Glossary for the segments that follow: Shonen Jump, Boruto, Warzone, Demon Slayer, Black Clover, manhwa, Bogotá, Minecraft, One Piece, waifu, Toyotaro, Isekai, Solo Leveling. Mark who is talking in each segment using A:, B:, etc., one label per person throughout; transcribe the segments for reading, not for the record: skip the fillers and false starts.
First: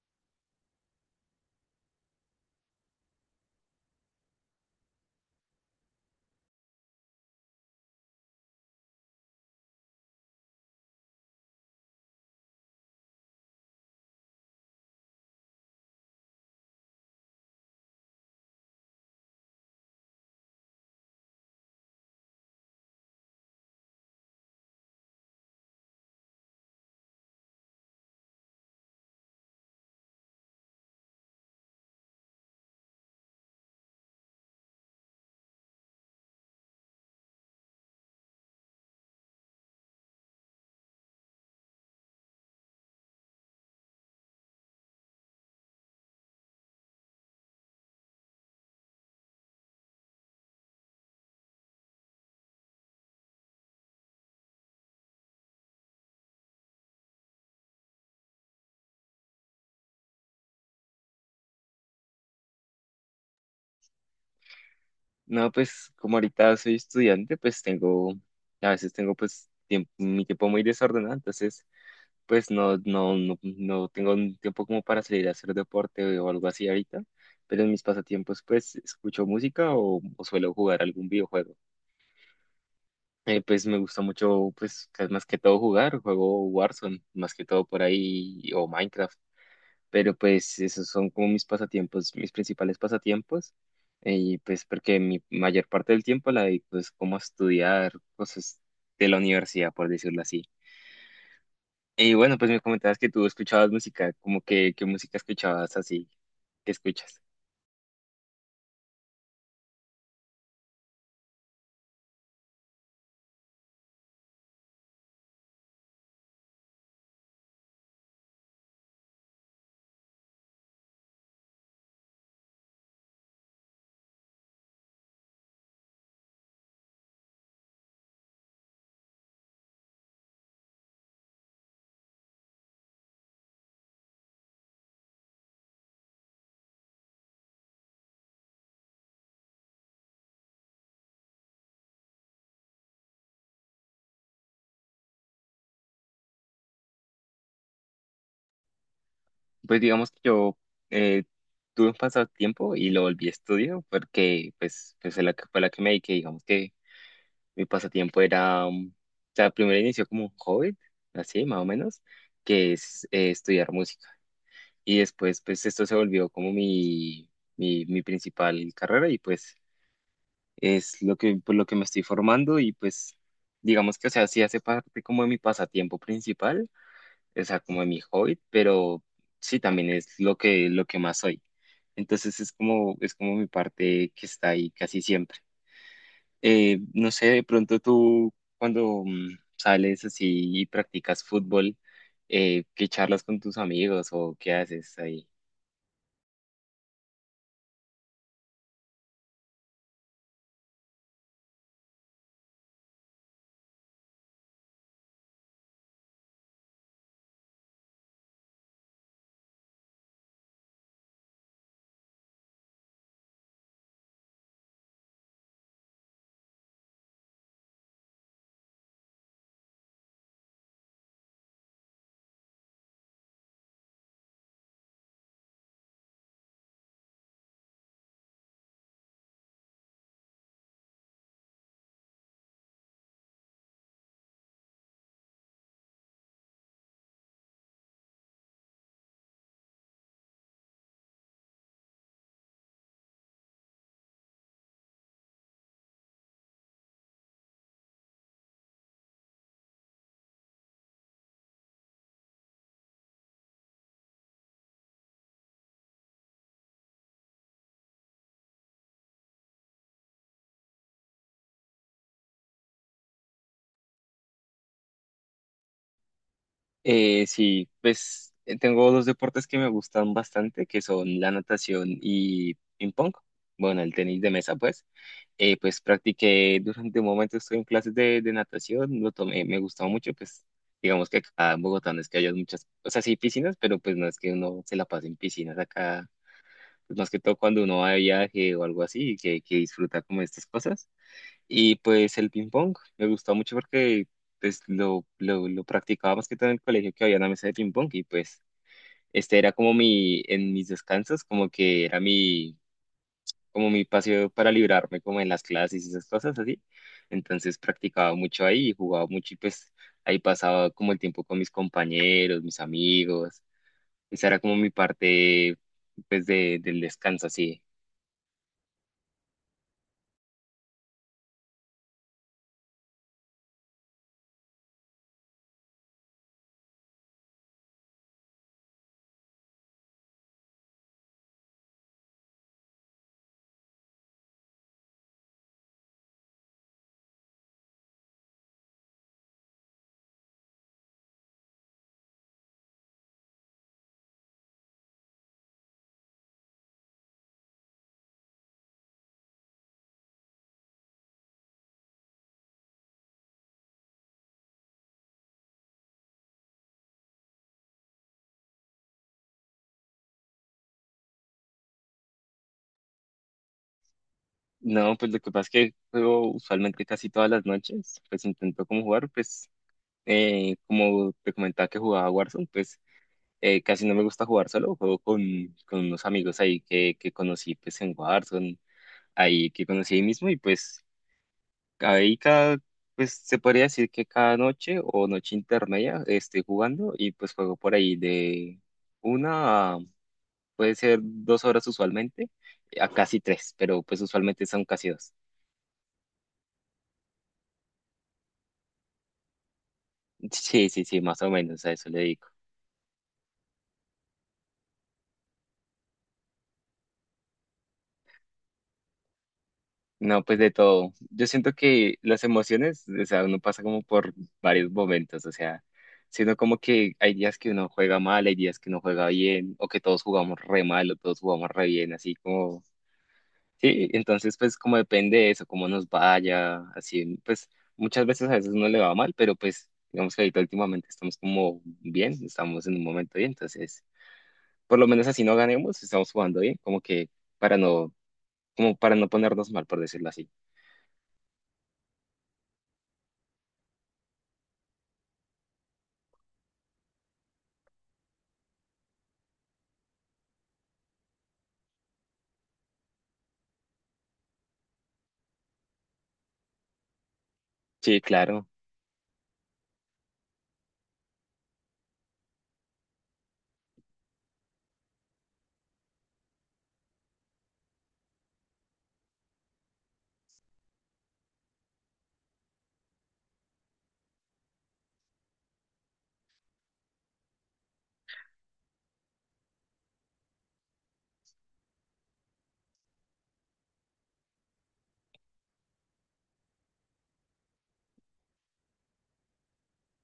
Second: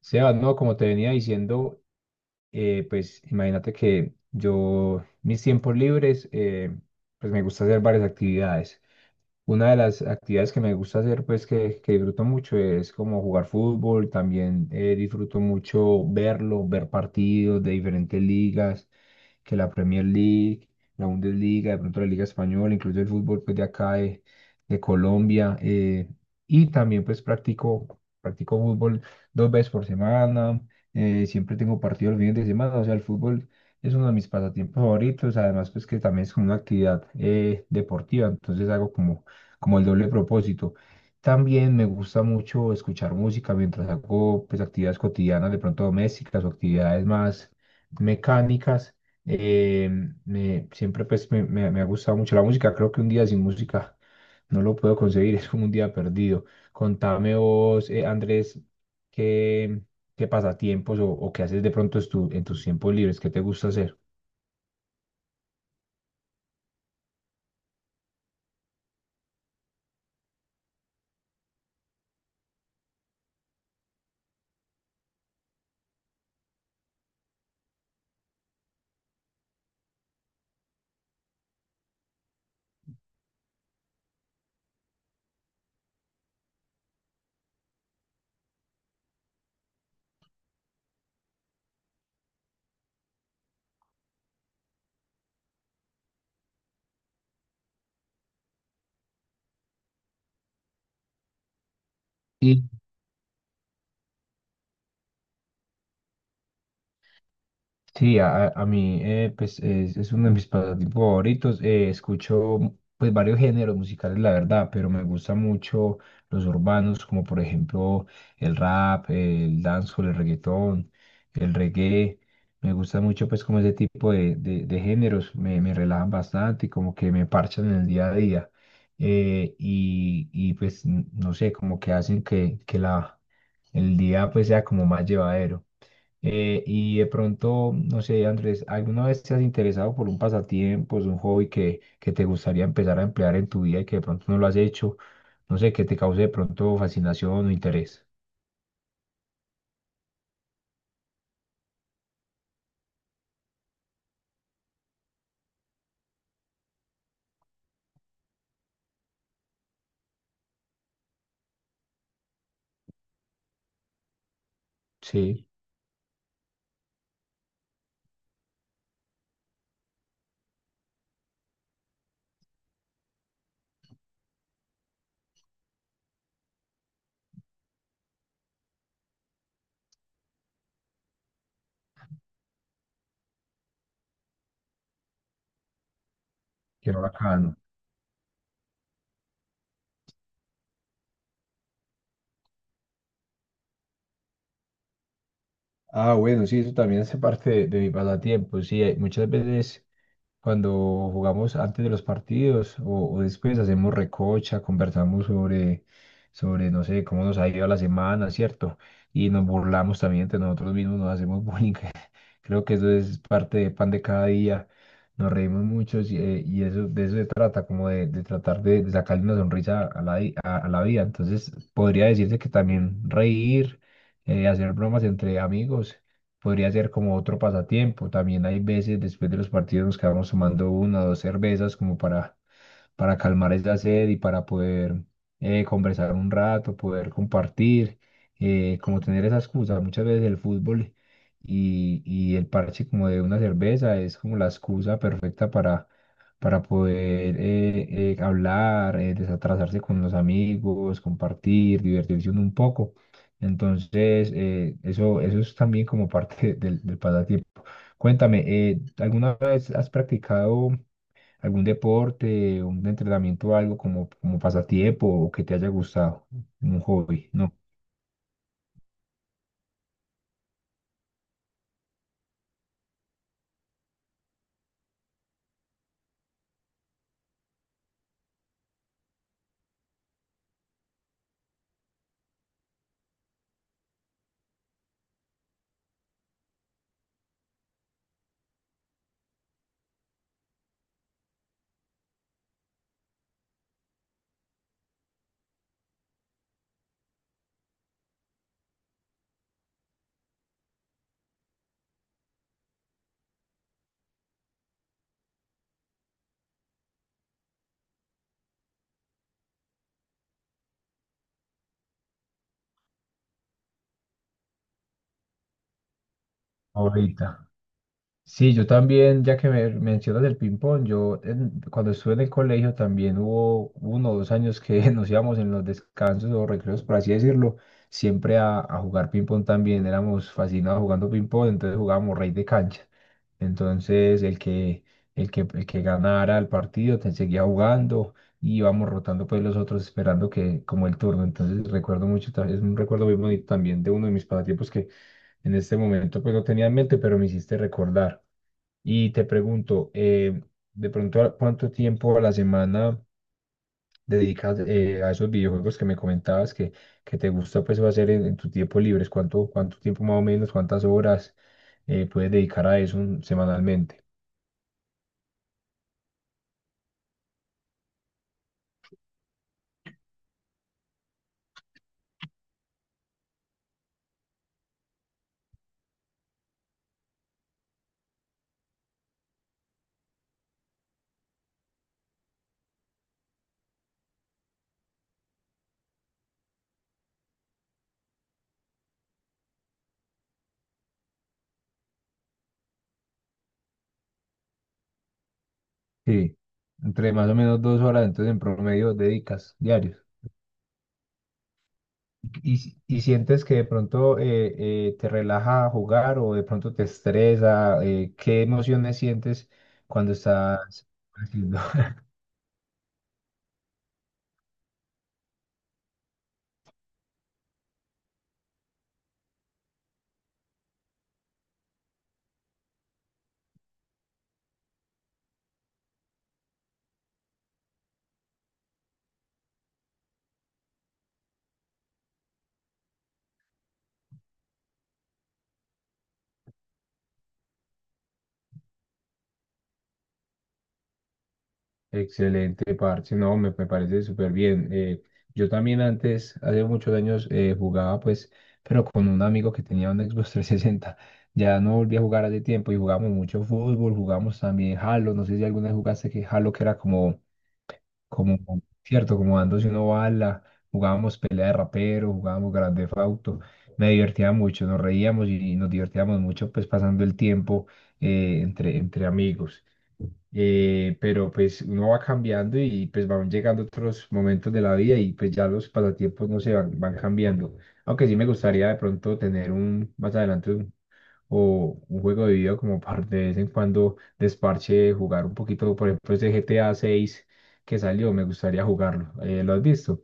A: Sebas, no, como te venía diciendo, pues imagínate que yo, mis tiempos libres, pues me gusta hacer varias actividades. Una de las actividades que me gusta hacer, pues que disfruto mucho, es como jugar fútbol, también disfruto mucho verlo, ver partidos de diferentes ligas que la Premier League, la Bundesliga, de pronto la Liga Española, incluso el fútbol pues, de Colombia. Y también pues practico fútbol dos veces por semana. Siempre tengo partidos los fines de semana, o sea, el fútbol es uno de mis pasatiempos favoritos, además pues que también es como una actividad deportiva, entonces hago como, como el doble propósito. También me gusta mucho escuchar música mientras hago pues actividades cotidianas, de pronto domésticas o actividades más mecánicas. Eh, Siempre pues me ha gustado mucho la música. Creo que un día sin música no lo puedo conseguir, es como un día perdido. Contame vos, Andrés, qué, qué pasatiempos o qué haces de pronto en tus tiempos libres, qué te gusta hacer.
B: No, pues como ahorita soy estudiante, pues tengo, a veces tengo pues mi tiempo muy desordenado. Entonces pues no tengo un tiempo como para salir a hacer deporte o algo así ahorita, pero en mis pasatiempos pues escucho música o suelo jugar algún videojuego. Pues me gusta mucho pues más que todo jugar, juego Warzone, más que todo por ahí, o Minecraft. Pero pues esos son como mis pasatiempos, mis principales pasatiempos, y pues porque mi mayor parte del tiempo la dedico es como a estudiar cosas de la universidad, por decirlo así. Y bueno, pues me comentabas que tú escuchabas música, como que, ¿qué música escuchabas así? ¿Qué escuchas?
A: Sí, a mí pues es uno de mis pasatiempos favoritos. Escucho pues varios géneros musicales, la verdad, pero me gustan mucho los urbanos, como por ejemplo el rap, el dancehall, el reggaetón, el reggae. Me gusta mucho pues como ese tipo de géneros, me relajan bastante y como que me parchan en el día a día. Y, pues no sé, como que hacen que la, el día pues sea como más llevadero. Y de pronto, no sé, Andrés, ¿alguna vez te has interesado por un pasatiempo, es un hobby que te gustaría empezar a emplear en tu vida y que de pronto no lo has hecho? No sé, que te cause de pronto fascinación o interés.
B: Pues digamos que yo eh, tuve un pasatiempo y lo volví a estudio porque pues, pues fue la que me dediqué. Digamos que mi pasatiempo era, o sea, primero inició como un hobby, así más o menos, que es estudiar música. Y después,
A: Sí.
B: pues esto se volvió como mi principal carrera, y pues es lo que, por lo que me estoy formando. Y pues digamos que, o sea, sí hace parte como de mi pasatiempo principal, o sea, como de mi hobby, pero sí también es lo que más soy. Entonces es como mi parte que está ahí casi siempre.
A: Qué
B: No sé, de
A: bacano.
B: pronto tú cuando sales así y practicas fútbol, ¿qué charlas con tus amigos o qué haces ahí?
A: Ah, bueno, sí, eso también hace parte de mi pasatiempo. Sí, muchas veces cuando jugamos antes de los partidos o después hacemos recocha, conversamos sobre, no sé, cómo nos ha ido la semana, ¿cierto? Y nos burlamos también entre nosotros mismos, nos hacemos bullying. Creo que eso es parte de pan de cada día. Nos reímos mucho y eso, de eso se trata, como de tratar de sacarle una sonrisa a la, a la vida. Entonces, podría decirse que también reír, hacer bromas entre amigos podría ser como otro pasatiempo. También hay veces después de los partidos nos quedamos tomando una o dos cervezas como para calmar esa sed y para poder conversar un rato, poder compartir, como tener esa excusa. Muchas veces el fútbol y el parche como de una cerveza es como la excusa perfecta para poder hablar, desatrasarse con los amigos, compartir, divertirse uno un poco. Entonces, eso, eso es también como parte del, del pasatiempo. Cuéntame, ¿alguna vez has practicado algún deporte, un entrenamiento, algo como, como pasatiempo o que te haya gustado, un hobby? No,
B: Sí, pues tengo dos deportes que me gustan bastante, que son la natación y ping pong. Bueno, el tenis de mesa, pues. Pues practiqué durante un momento, estoy en clases de natación, lo tomé, me gustaba mucho. Pues digamos que acá en Bogotá no es que haya muchas, o sea, sí hay piscinas, pero pues no es que uno se la pase en piscinas acá, pues más que todo cuando uno va de viaje o algo así, que disfruta como estas cosas. Y pues el ping pong me gustó mucho porque pues lo practicaba más que todo en el colegio, que había una mesa de ping pong. Y pues este era como mi, en mis descansos, como que era mi, como mi paseo para librarme como en las clases y esas cosas así. Entonces practicaba mucho ahí, jugaba mucho, y pues ahí pasaba como el tiempo con mis compañeros, mis amigos. Esa era como mi parte pues de, del descanso,
A: ahorita.
B: así.
A: Sí, yo también, ya que me mencionas el ping-pong, yo cuando estuve en el colegio también hubo uno o dos años que nos íbamos en los descansos o recreos, por así decirlo, siempre a jugar ping-pong también. Éramos fascinados jugando ping-pong, entonces jugábamos rey de cancha. Entonces el que ganara el partido te seguía jugando y íbamos rotando pues los otros esperando que como el turno. Entonces recuerdo mucho, es un recuerdo muy bonito también de uno de mis pasatiempos que en este momento pues no tenía en mente, pero me hiciste recordar. Y te pregunto, de pronto, ¿a ¿cuánto tiempo a la semana dedicas a esos videojuegos que me comentabas que te gusta pues hacer en tu tiempo libre? ¿Cuánto tiempo más o menos, cuántas horas puedes dedicar a eso semanalmente?
B: No, pues lo que pasa es que juego usualmente casi todas las noches. Pues intento como jugar, pues como te comentaba que jugaba Warzone. Pues casi no me gusta jugar solo, juego con unos amigos ahí que conocí pues en Warzone, ahí que conocí ahí mismo. Y pues ahí cada, pues se podría decir que cada noche o noche intermedia estoy jugando, y pues juego por ahí de una, puede ser dos horas usualmente, a casi tres, pero pues usualmente son casi dos.
A: Sí, entre más o menos dos horas, entonces en promedio dedicas diarios.
B: Sí, sí, sí, más o menos a eso le digo.
A: ¿Y, y sientes que de pronto te relaja jugar o de pronto te estresa? ¿Qué emociones sientes cuando
B: No, pues de
A: estás
B: todo. Yo siento
A: haciendo?
B: que las emociones, o sea, uno pasa como por varios momentos, o sea, sino como que hay días que uno juega mal, hay días que uno juega bien, o que todos jugamos re mal, o todos jugamos re bien, así como, sí. Entonces pues como depende de eso, cómo nos vaya, así, pues muchas veces a veces uno le va mal, pero pues digamos que ahorita últimamente estamos como bien, estamos en un momento bien. Entonces por lo menos así no ganemos, estamos jugando bien, como que para no, como para no ponernos mal, por decirlo así.
A: Excelente, parce. No, me parece súper bien. Yo también antes, hace muchos años, jugaba pues, pero con un amigo que tenía un Xbox 360. Ya no volví a jugar hace tiempo y jugamos mucho fútbol, jugamos también Halo. No sé si alguna vez jugaste que Halo, que era como,
B: Sí,
A: como,
B: claro.
A: cierto, como dándose una bala. Jugábamos pelea de rapero, jugábamos Grand Theft Auto. Me divertía mucho, nos reíamos y nos divertíamos mucho pues pasando el tiempo entre amigos, pero pues uno va cambiando y pues van llegando otros momentos de la vida y pues ya los pasatiempos no se van, van cambiando. Aunque sí me gustaría de pronto tener un más adelante un, o un juego de video como para de vez en cuando desparche, jugar un poquito, por ejemplo, ese GTA 6 que salió, me gustaría jugarlo. ¿Lo has visto?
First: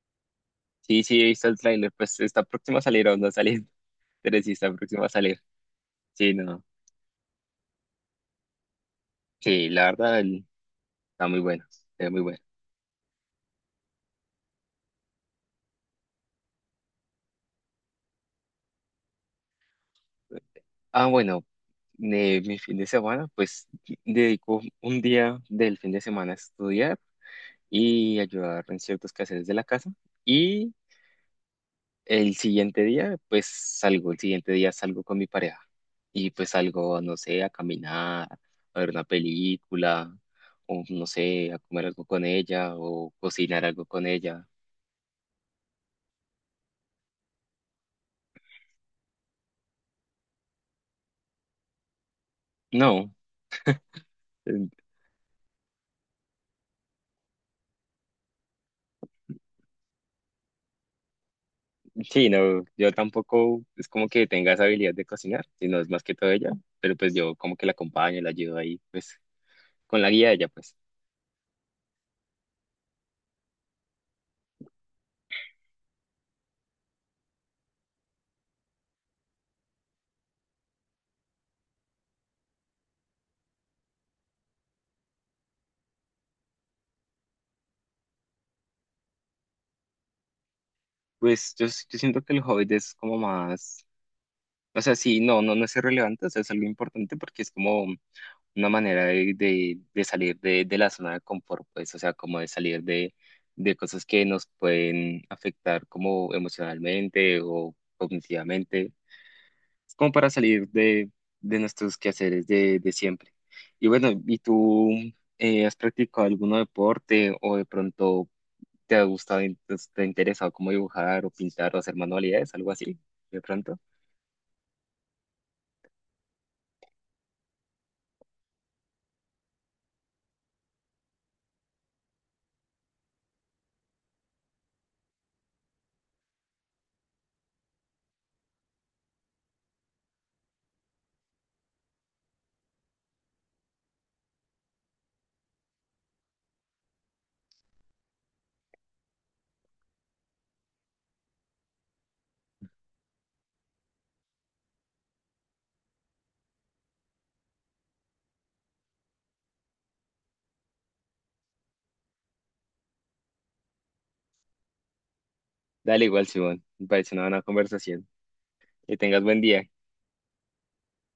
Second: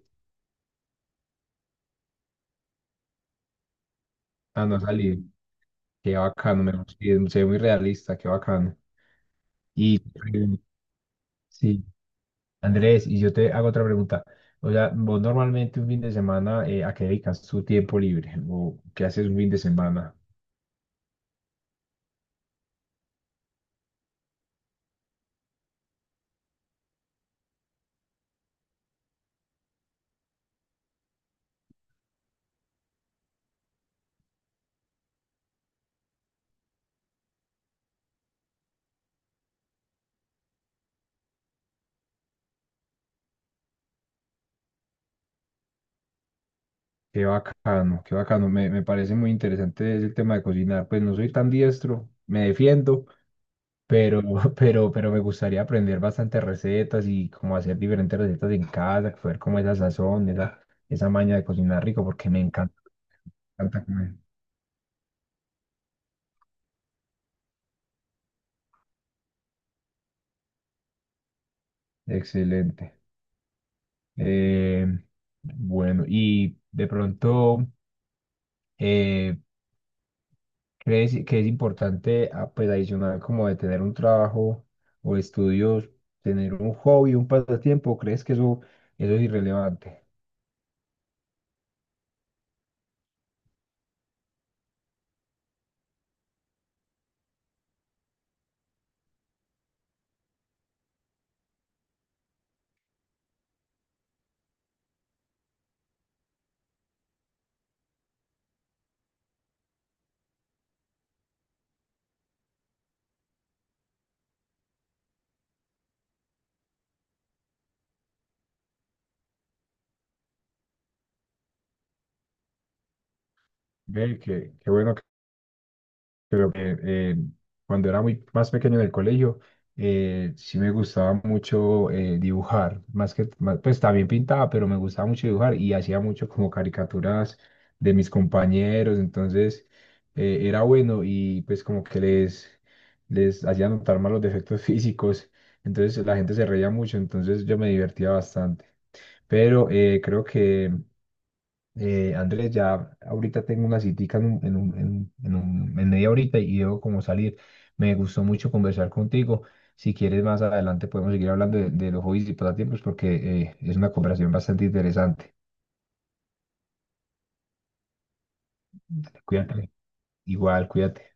B: Sí, sí, he visto el tráiler, pues está próximo a salir o no ha salido, pero sí
A: Ah,
B: está
A: no ha
B: próximo a
A: salido.
B: salir.
A: Qué
B: Sí,
A: bacano,
B: no.
A: me gusta, y se ve muy realista, qué bacano.
B: Sí, la
A: Y
B: verdad,
A: eh,
B: está muy bueno,
A: sí,
B: está muy bueno.
A: Andrés, y yo te hago otra pregunta. O sea, vos normalmente un fin de semana, ¿a qué dedicas tu tiempo libre? ¿O qué haces un fin de semana?
B: Ah, bueno, de mi fin de semana, pues dedico un día del fin de semana a estudiar y ayudar en ciertos quehaceres de la casa. Y el siguiente día, pues salgo, el siguiente día salgo con mi pareja, y pues salgo, no sé, a caminar, a ver una película, o no sé, a comer algo con ella o cocinar algo con ella.
A: Qué bacano, qué bacano. Me parece muy interesante el tema de cocinar. Pues no soy tan diestro, me defiendo,
B: No,
A: pero,
B: eh,
A: pero me gustaría aprender bastantes recetas y cómo hacer diferentes recetas en casa, ver cómo esa sazón, esa maña de cocinar rico,
B: sí,
A: porque
B: no, yo tampoco
A: me encanta
B: es como
A: comer.
B: que tenga esa habilidad de cocinar, sino es más que todo ella, pero pues yo como que la acompaño, la ayudo ahí, pues con la guía de ella, pues.
A: Excelente. Eh, bueno, y de pronto. Eh, ¿Crees que es importante, ah, pues adicional como de tener un trabajo o estudios, tener un hobby, un pasatiempo? ¿Crees que eso es irrelevante?
B: Pues yo, yo siento que el hobby es como más, o sea, sí, no, no, no es irrelevante, o sea, es algo importante porque es como una manera de salir de la zona de confort. Pues, o sea, como de salir de cosas que nos pueden afectar como emocionalmente o cognitivamente, como para salir de nuestros quehaceres de siempre. Y bueno, ¿y tú has practicado algún deporte, o de pronto te ha gustado, te ha interesado como dibujar o pintar o hacer manualidades, algo así, de pronto?
A: Ve, qué bueno. Pero cuando era muy más pequeño en el colegio, sí me gustaba mucho dibujar, pues también pintaba, pero me gustaba mucho dibujar y hacía mucho como caricaturas de mis compañeros, entonces era bueno y pues como que les hacía notar más los defectos físicos, entonces la gente se reía mucho, entonces yo me divertía bastante, pero creo que Andrés, ya ahorita tengo una citica en media horita y debo como salir. Me gustó mucho conversar contigo. Si quieres, más adelante podemos seguir hablando de los hobbies y pasatiempos porque es una conversación bastante interesante.
B: Dale, igual, Simón, me parece una buena conversación. Que tengas buen día.
A: Cuídate. Igual, cuídate.